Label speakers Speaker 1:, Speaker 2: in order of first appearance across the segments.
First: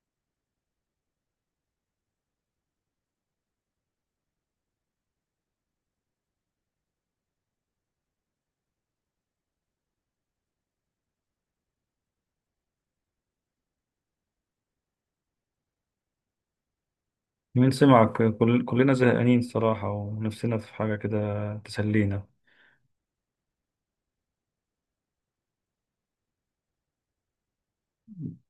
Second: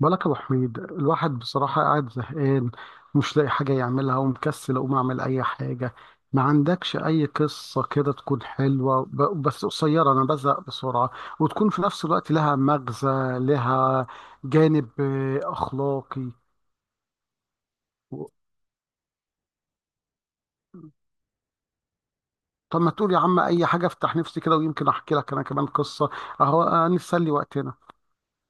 Speaker 1: بالك يا ابو حميد، الواحد بصراحه قاعد زهقان، مش لاقي حاجه يعملها ومكسل اقوم اعمل اي حاجه. ما عندكش اي قصه كده تكون حلوه بس قصيره، انا بزهق بسرعه، وتكون في نفس الوقت لها مغزى، لها جانب اخلاقي.
Speaker 2: مين سمعك؟
Speaker 1: و-
Speaker 2: كلنا زهقانين الصراحة ونفسنا في حاجة كده تسلينا.
Speaker 1: طب ما تقول يا عم اي حاجه، افتح نفسي كده ويمكن احكي لك انا كمان قصه. اهو نسلي وقتنا.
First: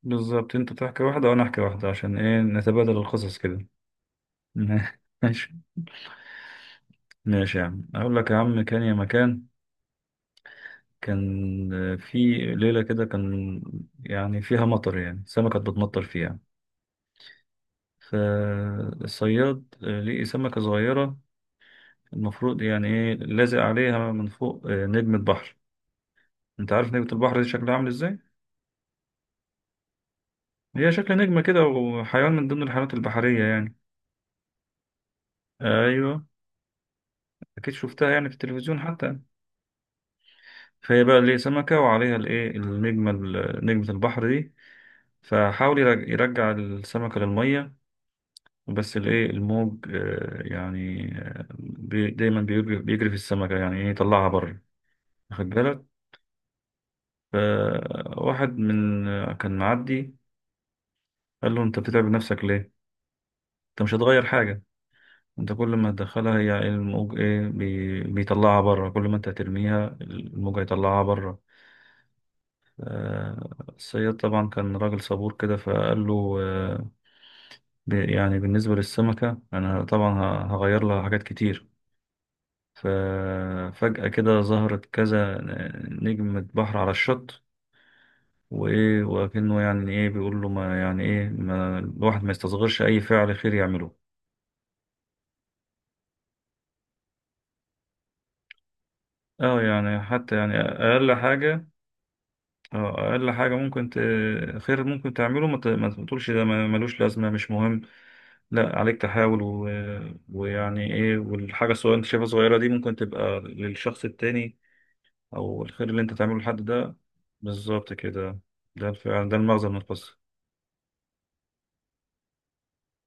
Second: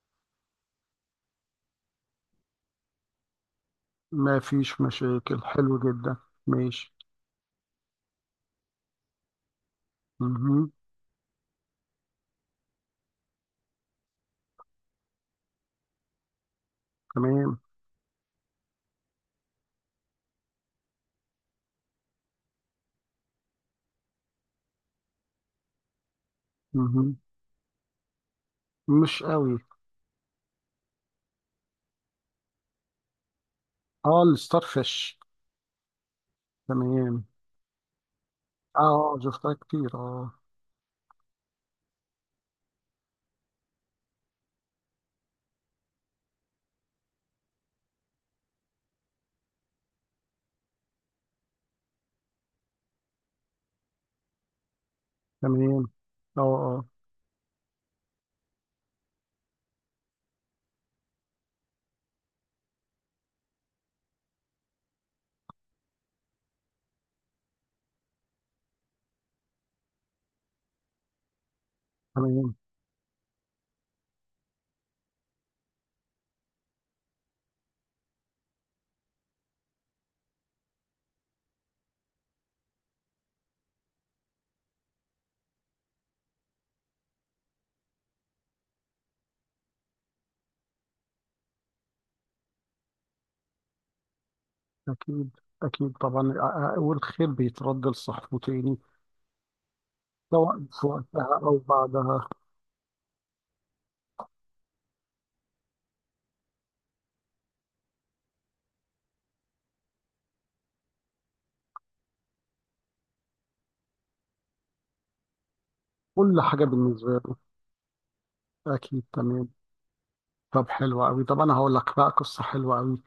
Speaker 2: بالظبط، انت تحكي واحدة وانا احكي واحدة، عشان ايه، نتبادل القصص كده.
Speaker 1: ما فيش مشاكل،
Speaker 2: ماشي.
Speaker 1: حلو جدا. ماشي.
Speaker 2: ماشي يا عم، اقول لك يا عم، كان يا مكان.
Speaker 1: مهم.
Speaker 2: كان في ليلة كده، كان يعني فيها مطر، يعني سمكة بتمطر فيها.
Speaker 1: تمام.
Speaker 2: فالصياد لقي سمكة صغيرة، المفروض يعني ايه، لازق عليها من فوق نجمة بحر. انت عارف نجمة
Speaker 1: مهم.
Speaker 2: البحر دي شكلها عامل ازاي؟
Speaker 1: مش قوي.
Speaker 2: هي شكل نجمة كده، وحيوان من ضمن الحيوانات البحرية يعني.
Speaker 1: اه الستار فيش.
Speaker 2: أيوه.
Speaker 1: تمام.
Speaker 2: أكيد شفتها يعني في التلفزيون
Speaker 1: اه
Speaker 2: حتى.
Speaker 1: شفتها كتير اه.
Speaker 2: فهي بقى اللي سمكة وعليها الإيه النجمة نجمة البحر دي، فحاول يرجع السمكة للمية، بس الإيه الموج، بي دايما بيجري بيجري في السمكة يعني إيه يطلعها بره. واخد
Speaker 1: تمام.
Speaker 2: بالك؟
Speaker 1: اه اه.
Speaker 2: فواحد من كان معدي، قال له أنت بتتعب نفسك ليه؟ أنت مش هتغير حاجة. انت كل ما تدخلها هي الموج ايه بيطلعها بره، كل ما انت ترميها الموج هيطلعها بره.
Speaker 1: تمام.
Speaker 2: آه، الصياد طبعا كان راجل صبور كده، فقال له يعني بالنسبة للسمكة انا طبعا هغير لها حاجات كتير. ففجأة كده ظهرت كذا نجمة بحر على الشط، وايه، وكأنه يعني ايه بيقول له، ما يعني ايه، ما الواحد ما يستصغرش اي فعل خير يعمله.
Speaker 1: اكيد. اكيد طبعا، والخير بيترد لصاحبه تاني،
Speaker 2: اه يعني حتى يعني
Speaker 1: سواء في
Speaker 2: اقل
Speaker 1: وقتها او
Speaker 2: حاجة.
Speaker 1: بعدها.
Speaker 2: اه، اقل حاجه ممكن خير ممكن تعمله، ما تقولش ده ملوش لازمه، مش مهم. لا، عليك تحاول ويعني ايه، والحاجه الصغيره انت شايفها صغيره دي ممكن تبقى للشخص التاني، او الخير اللي انت تعمله
Speaker 1: كل حاجه
Speaker 2: لحد ده.
Speaker 1: بالنسبه له.
Speaker 2: بالظبط كده. ده
Speaker 1: اكيد،
Speaker 2: الفعل، ده
Speaker 1: تمام.
Speaker 2: المغزى من القصه.
Speaker 1: طب حلو قوي، طب انا هقول لك بقى قصه حلوه قوي.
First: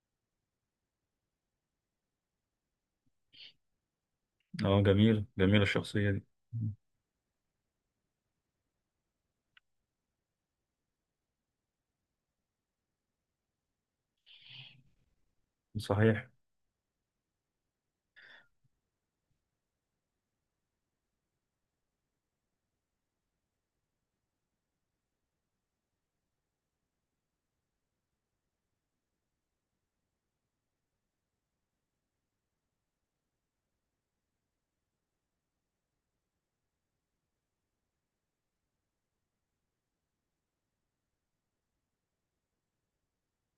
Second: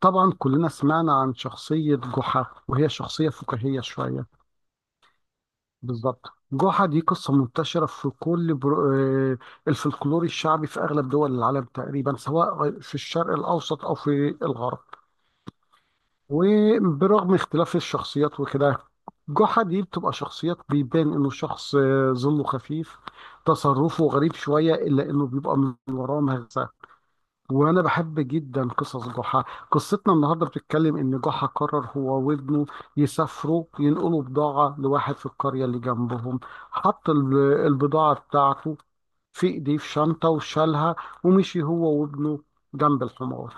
Speaker 1: طبعا كلنا سمعنا عن شخصيه جحا، وهي شخصيه فكاهيه شويه.
Speaker 2: اه، جميل جميل الشخصيه دي.
Speaker 1: بالظبط.
Speaker 2: مم.
Speaker 1: جحا دي قصة منتشرة في كل برو... آه، الفلكلور الشعبي في أغلب دول العالم تقريبا، سواء في الشرق الأوسط أو في الغرب.
Speaker 2: صحيح.
Speaker 1: وبرغم اختلاف الشخصيات وكده، جحا دي بتبقى شخصيات بيبان إنه شخص ظله خفيف، تصرفه غريب شوية، إلا إنه بيبقى من وراه مغزى. وانا بحب جدا قصص ضحى. قصتنا النهارده بتتكلم ان ضحى قرر هو وابنه يسافروا ينقلوا بضاعه لواحد في القريه اللي جنبهم. حط البضاعه بتاعته في ايديه في شنطه وشالها، ومشي هو وابنه جنب الحمار.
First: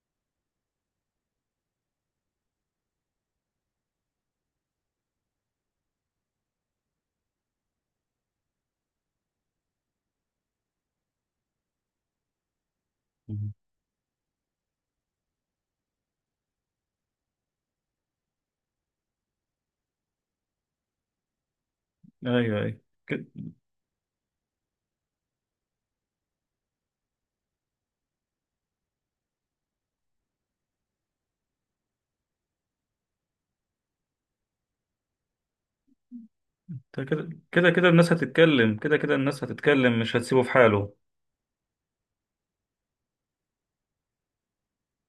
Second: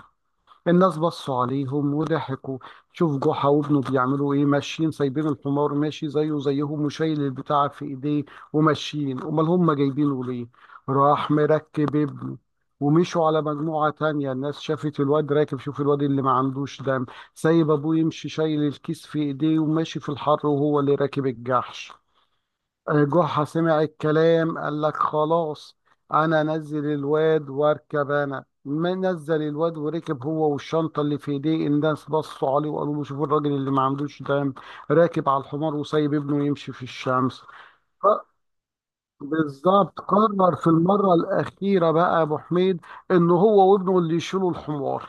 Speaker 1: الناس بصوا عليهم وضحكوا، شوف جحا وابنه بيعملوا ايه، ماشيين سايبين الحمار ماشي زيه زيهم وشايل البتاع في ايديه، وماشيين، امال هم جايبينه ليه. راح مركب ابنه، ومشوا على
Speaker 2: مم.
Speaker 1: مجموعة تانية. الناس شافت الواد راكب، شوف الواد اللي ما عندوش دم، سايب ابوه يمشي شايل الكيس في ايديه وماشي في الحر، وهو اللي راكب الجحش.
Speaker 2: ايوه ايوه. كده
Speaker 1: جحا سمع الكلام قال لك خلاص، انا نزل الواد واركب انا. ما نزل الواد وركب هو والشنطه اللي في ايديه، الناس بصوا عليه وقالوا له شوفوا الراجل اللي ما عندوش دم، راكب على الحمار وسايب ابنه يمشي في
Speaker 2: كده
Speaker 1: الشمس.
Speaker 2: كده كده،
Speaker 1: ف-
Speaker 2: الناس هتتكلم، كده كده الناس هتتكلم،
Speaker 1: بالظبط،
Speaker 2: مش هتسيبه في
Speaker 1: قرر في
Speaker 2: حاله.
Speaker 1: المره الاخيره بقى يا ابو حميد ان هو وابنه اللي يشيلوا الحمار.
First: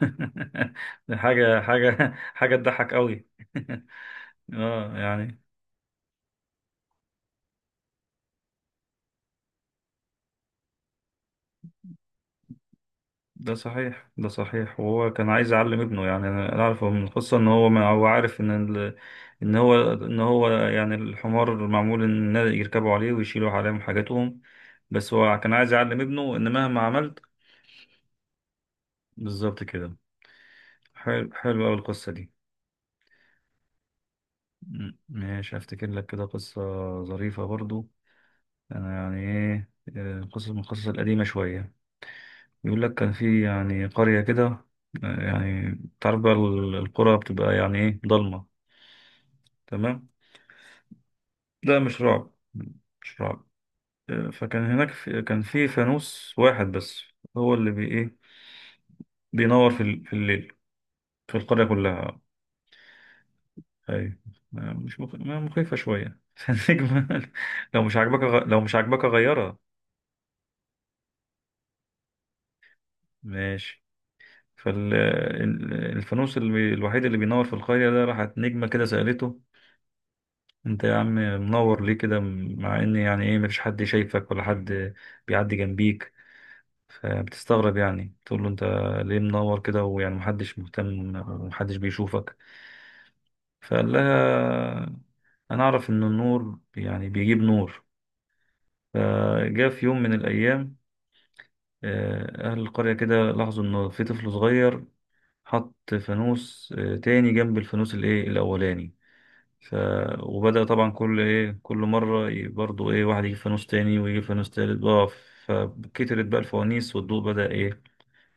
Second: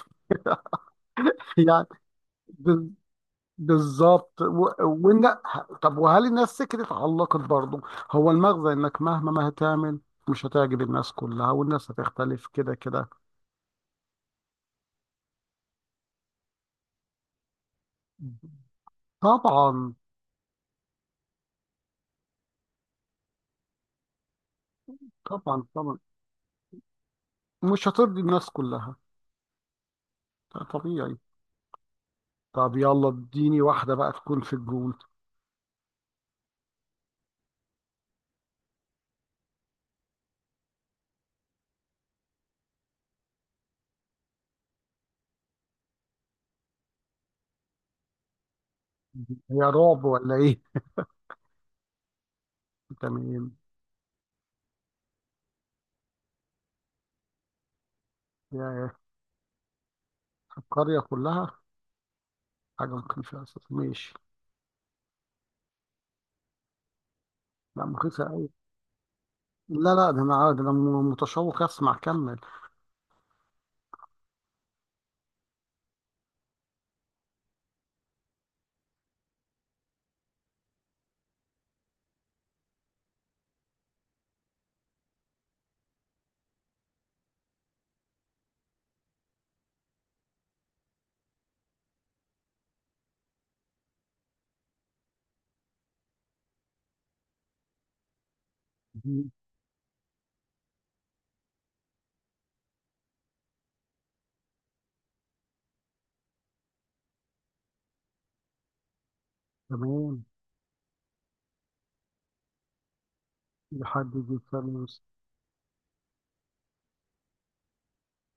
Speaker 2: حاجه
Speaker 1: يعني
Speaker 2: حاجه حاجه تضحك قوي.
Speaker 1: بالظبط
Speaker 2: اه يعني.
Speaker 1: طب وهل الناس سكتت، علقت برضه؟ هو المغزى انك مهما ما هتعمل مش هتعجب الناس كلها، والناس هتختلف كده كده.
Speaker 2: ده صحيح، ده صحيح، وهو كان عايز يعلم ابنه، يعني انا أنا اعرفه من القصه ان هو، ما هو عارف ان ال... ان هو
Speaker 1: طبعا
Speaker 2: ان هو يعني الحمار معمول ان يركبوا عليه ويشيلوا عليهم حاجاتهم. بس هو كان
Speaker 1: طبعا.
Speaker 2: عايز
Speaker 1: طبعا
Speaker 2: يعلم ابنه ان مهما عملت.
Speaker 1: مش هترضي الناس كلها،
Speaker 2: بالظبط كده.
Speaker 1: ده طبيعي.
Speaker 2: حلو، حلو قوي القصه دي.
Speaker 1: طب يلا اديني واحدة بقى تكون في الجون.
Speaker 2: ماشي، افتكر لك كده قصه ظريفه برضو. انا يعني ايه، قصص من القصص القديمه شويه. بيقول لك كان في يعني قرية كده، يعني تعرف بقى القرى بتبقى يعني ايه ضلمة.
Speaker 1: هي رعب
Speaker 2: تمام.
Speaker 1: ولا ايه؟
Speaker 2: ده مش رعب، مش رعب.
Speaker 1: تمام.
Speaker 2: فكان هناك في كان في فانوس واحد بس، هو اللي بي ايه
Speaker 1: يا
Speaker 2: بينور في الليل،
Speaker 1: القرية
Speaker 2: في
Speaker 1: كلها.
Speaker 2: القرية كلها.
Speaker 1: حاجة ممكن فيها أساس، ماشي.
Speaker 2: اي. مش مخ... ما مخيفة شوية. فالنجمة،
Speaker 1: لا مخيفة أوي،
Speaker 2: لو مش عاجبك غيرها.
Speaker 1: لا لا، ده أنا، ده أنا متشوق أسمع، كمل.
Speaker 2: ماشي. فالفانوس الوحيد اللي بينور في القرية ده، راحت نجمة كده سألته. انت يا عم منور ليه كده، مع ان يعني ايه، مفيش حد شايفك ولا حد بيعدي جنبيك. فبتستغرب، يعني تقول له، انت ليه منور كده، ويعني محدش مهتم ومحدش بيشوفك. فقال لها، انا اعرف ان النور يعني بيجيب نور.
Speaker 1: دي
Speaker 2: فجاء في يوم من الايام، اهل القرية كده لاحظوا ان في طفل صغير حط فانوس تاني جنب الفانوس الايه الاولاني. ف...
Speaker 1: تمام.
Speaker 2: وبدأ طبعا كل ايه، كل مرة برضو ايه واحد يجيب فانوس تاني،
Speaker 1: لحد
Speaker 2: ويجيب
Speaker 1: دي
Speaker 2: فانوس تالت
Speaker 1: تمام.
Speaker 2: بقى. فكترت بقى الفوانيس، والضوء بدأ ايه،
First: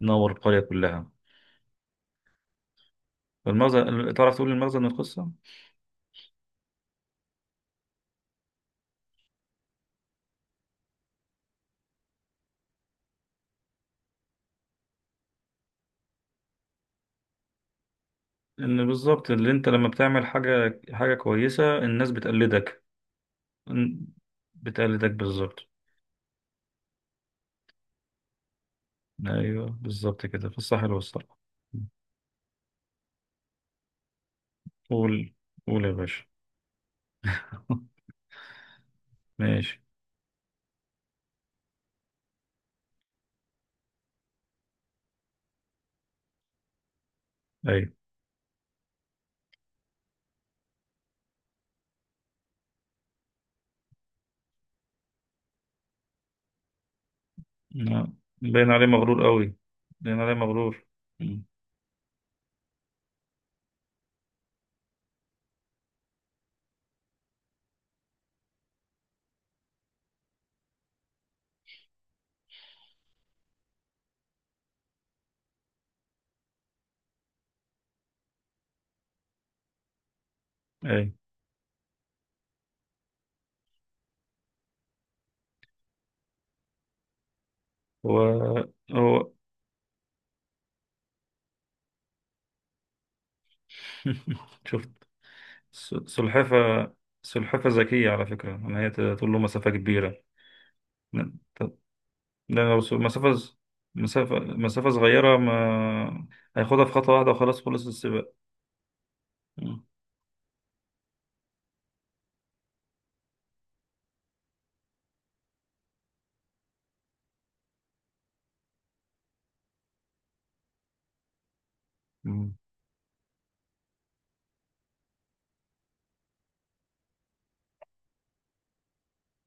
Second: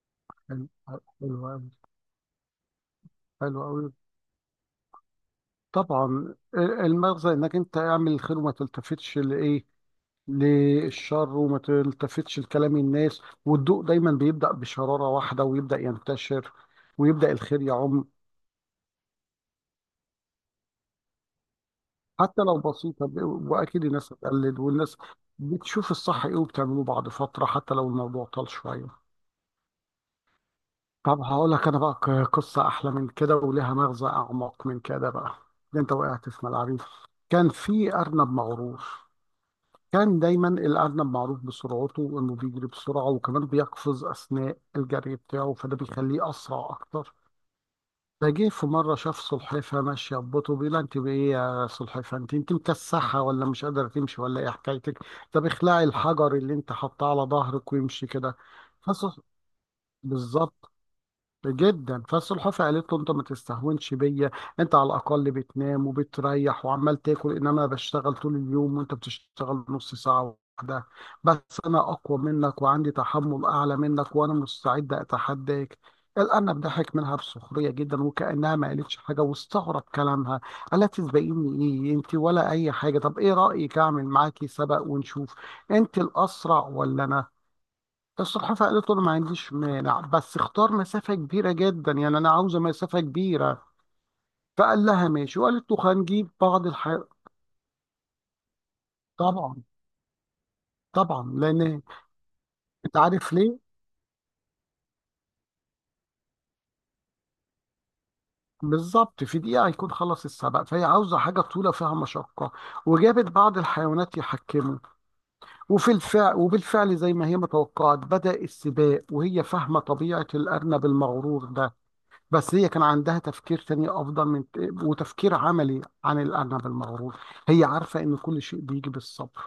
Speaker 2: ينور القرية
Speaker 1: حلو،
Speaker 2: كلها.
Speaker 1: حلو أوي، حلو أوي.
Speaker 2: فالمغزى، تعرف تقول المغزى من القصة؟
Speaker 1: طبعا المغزى إنك أنت اعمل الخير وما تلتفتش لإيه، للشر، وما تلتفتش لكلام الناس، والضوء دايما بيبدأ بشرارة واحدة ويبدأ ينتشر، ويبدأ الخير يعم.
Speaker 2: إن بالظبط اللي أنت لما بتعمل حاجة، حاجة كويسة، الناس
Speaker 1: حتى لو
Speaker 2: بتقلدك.
Speaker 1: بسيطة، وأكيد
Speaker 2: إن-
Speaker 1: الناس هتقلد، والناس
Speaker 2: بتقلدك بالظبط.
Speaker 1: بتشوف الصح إيه وبتعمله بعد فترة، حتى لو الموضوع طال شوية.
Speaker 2: أيوه بالظبط كده، في الصح
Speaker 1: طب
Speaker 2: والصراحة.
Speaker 1: هقول لك أنا بقى قصة أحلى من كده ولها مغزى أعمق من كده
Speaker 2: قول.
Speaker 1: بقى. ده
Speaker 2: قول يا
Speaker 1: أنت
Speaker 2: باشا.
Speaker 1: وقعت في ملعبي. كان في أرنب مغرور.
Speaker 2: ماشي.
Speaker 1: كان دايما الأرنب معروف بسرعته، إنه بيجري بسرعة وكمان بيقفز أثناء الجري بتاعه، فده بيخليه أسرع أكتر.
Speaker 2: أيوه.
Speaker 1: فجه في مرة شاف سلحفاة ماشية ببطء، بيقول لها أنت بإيه يا سلحفاة، أنت مكسحة ولا مش قادرة تمشي ولا إيه حكايتك؟ طب اخلعي الحجر اللي أنت حاطاه على ظهرك وامشي
Speaker 2: آه.
Speaker 1: كده.
Speaker 2: باين عليه
Speaker 1: فسح
Speaker 2: مغرور قوي. باين عليه
Speaker 1: بالظبط
Speaker 2: مغرور. مم.
Speaker 1: جدا. فالسلحفاه قالت له انت ما تستهونش بيا، انت على الاقل بتنام وبتريح وعمال تاكل، انما انا بشتغل طول اليوم وانت بتشتغل نص ساعه واحده بس، انا اقوى منك وعندي تحمل اعلى منك، وانا مستعد اتحداك. الارنب ضحك منها بسخريه جدا وكانها ما قالتش حاجه، واستغرب كلامها، الا
Speaker 2: أيوه.
Speaker 1: تسبقيني ايه انت ولا اي حاجه؟ طب ايه رايك اعمل معاكي سبق ونشوف انت الاسرع ولا انا.
Speaker 2: هو.
Speaker 1: الصحافة قالت له أنا ما
Speaker 2: هو
Speaker 1: عنديش مانع، بس اختار مسافة كبيرة جدا، يعني أنا عاوزة مسافة كبيرة. فقال
Speaker 2: شفت.
Speaker 1: لها ماشي، وقالت له
Speaker 2: س-
Speaker 1: هنجيب
Speaker 2: سلحفة
Speaker 1: بعض الحاجات.
Speaker 2: سلحفة ذكية على فكرة، إن هي تقول له
Speaker 1: طبعا
Speaker 2: مسافة كبيرة.
Speaker 1: طبعا
Speaker 2: لأن
Speaker 1: لأن
Speaker 2: لو س-
Speaker 1: أنت
Speaker 2: مسافة
Speaker 1: عارف
Speaker 2: ز-
Speaker 1: ليه؟
Speaker 2: مسافة مسافة صغيرة، ما هياخدها في خطوة واحدة، وخلاص خلص السباق.
Speaker 1: بالظبط، في دقيقة
Speaker 2: مم.
Speaker 1: هيكون خلص السبق، فهي عاوزة حاجة طويلة فيها مشقة. وجابت بعض الحيوانات يحكموا، وفي الفعل وبالفعل زي ما هي متوقعت بدأ السباق، وهي فاهمة طبيعة الأرنب المغرور ده.
Speaker 2: مم.
Speaker 1: بس هي كان عندها تفكير تاني افضل من، وتفكير عملي عن الارنب المغرور. هي عارفه ان كل شيء بيجي بالصبر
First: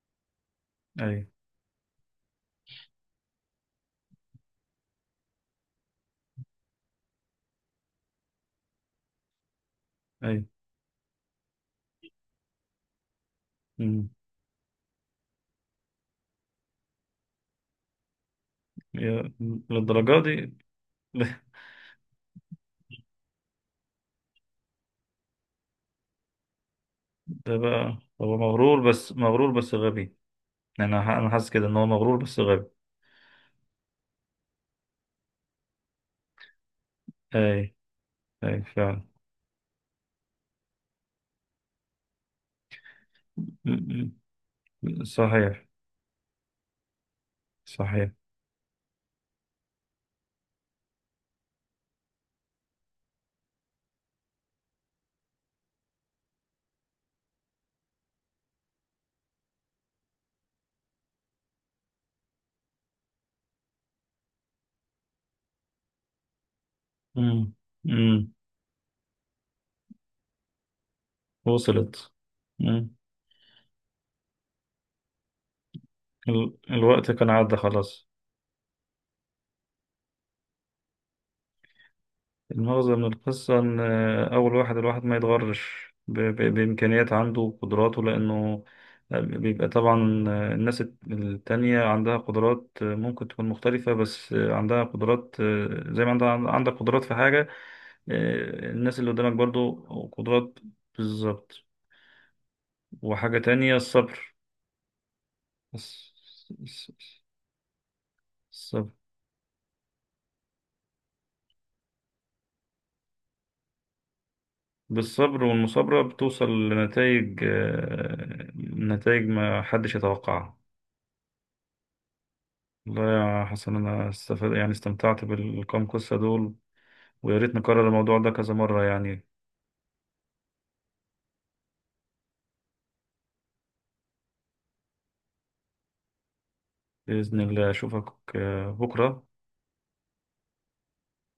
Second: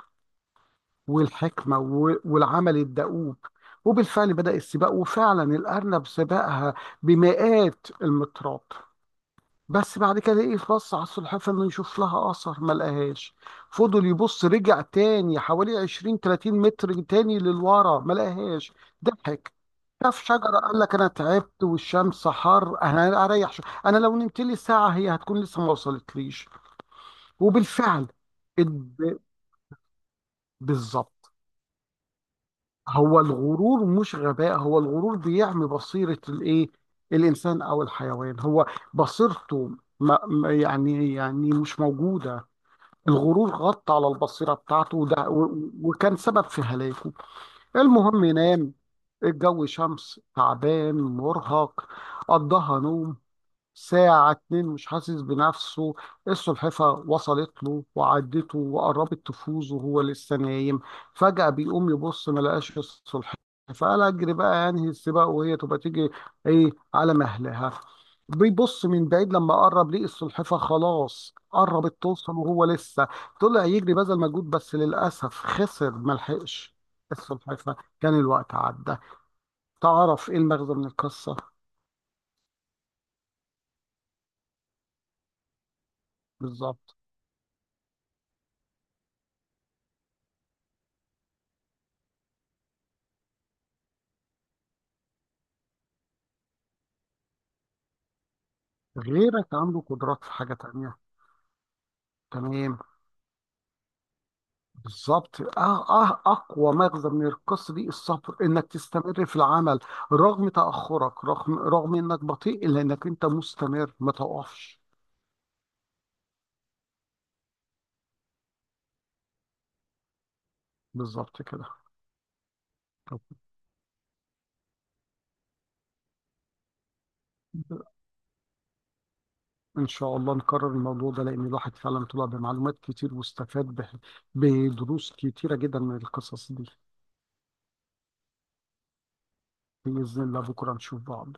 Speaker 2: أي.
Speaker 1: والحكمه والعمل الدؤوب. وبالفعل بدأ السباق، وفعلا الارنب سبقها بمئات المترات. بس بعد كده
Speaker 2: أي.
Speaker 1: ايه يخص على السلحفاه انه يشوف لها اثر، ما لقاهاش. فضل
Speaker 2: مم.
Speaker 1: يبص، رجع تاني حوالي 20 30 متر تاني للورا، ما لقاهاش.
Speaker 2: يا-
Speaker 1: ضحك،
Speaker 2: للدرجة
Speaker 1: شاف
Speaker 2: دي.
Speaker 1: شجره، قال لك انا تعبت والشمس حر، انا اريح انا لو نمت لي ساعه هي هتكون لسه ما وصلتليش.
Speaker 2: ده بقى
Speaker 1: وبالفعل
Speaker 2: هو مغرور، بس
Speaker 1: اد-
Speaker 2: مغرور بس غبي. أنا
Speaker 1: بالظبط.
Speaker 2: حاسس كده إن هو مغرور بس غبي.
Speaker 1: هو الغرور مش غباء، هو الغرور بيعمي بصيره الايه، الانسان
Speaker 2: أي.
Speaker 1: او الحيوان،
Speaker 2: أي
Speaker 1: هو
Speaker 2: فعلا.
Speaker 1: بصيرته يعني مش موجوده. الغرور غطى على
Speaker 2: مم.
Speaker 1: البصيرة بتاعته،
Speaker 2: مم. صحيح.
Speaker 1: وكان سبب في هلاكه.
Speaker 2: صحيح.
Speaker 1: المهم نام، الجو شمس، تعبان مرهق، قضاها نوم ساعة اتنين مش حاسس بنفسه. السلحفة وصلت له وعدته وقربت تفوز وهو لسه نايم. فجأة بيقوم يبص ما لقاش السلحفة، فقال أجري بقى أنهي السباق وهي تبقى تيجي إيه على
Speaker 2: مم.
Speaker 1: مهلها.
Speaker 2: مم.
Speaker 1: بيبص من بعيد، لما قرب ليه السلحفة خلاص قربت
Speaker 2: وصلت.
Speaker 1: توصل وهو
Speaker 2: مم.
Speaker 1: لسه، طلع يجري بذل مجهود، بس للأسف خسر ملحقش
Speaker 2: الوقت كان عدى
Speaker 1: السلحفة،
Speaker 2: خلاص.
Speaker 1: كان الوقت عدى. تعرف إيه المغزى من القصة؟
Speaker 2: المغزى من القصة إن أول واحد، الواحد ما يتغرش
Speaker 1: بالظبط،
Speaker 2: بإمكانيات عنده وقدراته، لأنه بيبقى طبعا، الناس التانية عندها قدرات، ممكن تكون مختلفة، بس عندها قدرات، زي ما عندك قدرات في حاجة، الناس اللي قدامك
Speaker 1: غيرك
Speaker 2: برضو
Speaker 1: عنده قدرات في حاجة
Speaker 2: قدرات.
Speaker 1: تانية.
Speaker 2: بالظبط.
Speaker 1: تمام.
Speaker 2: وحاجة تانية، الصبر.
Speaker 1: بالظبط، آه آه،
Speaker 2: الص-
Speaker 1: أقوى
Speaker 2: الص-
Speaker 1: مغزى من القصة دي الصبر، إنك
Speaker 2: الصبر.
Speaker 1: تستمر في العمل رغم تأخرك، رغم إنك بطيء، إلا إنك أنت مستمر ما تقفش.
Speaker 2: بالصبر والمثابرة بتوصل لنتائج، نتائج ما حدش يتوقعها.
Speaker 1: بالظبط كده.
Speaker 2: والله
Speaker 1: طب
Speaker 2: يا حسن، أنا استفاد يعني استمتعت بالكام قصة دول. ويا ريت نكرر الموضوع ده كذا مرة يعني.
Speaker 1: إن شاء الله نكرر الموضوع ده، لأن الواحد فعلا طلع بمعلومات كتير، واستفاد بدروس كتيرة جدا من القصص دي.
Speaker 2: بإذن الله أشوفك بكرة.
Speaker 1: بإذن الله بكرة نشوف بعض.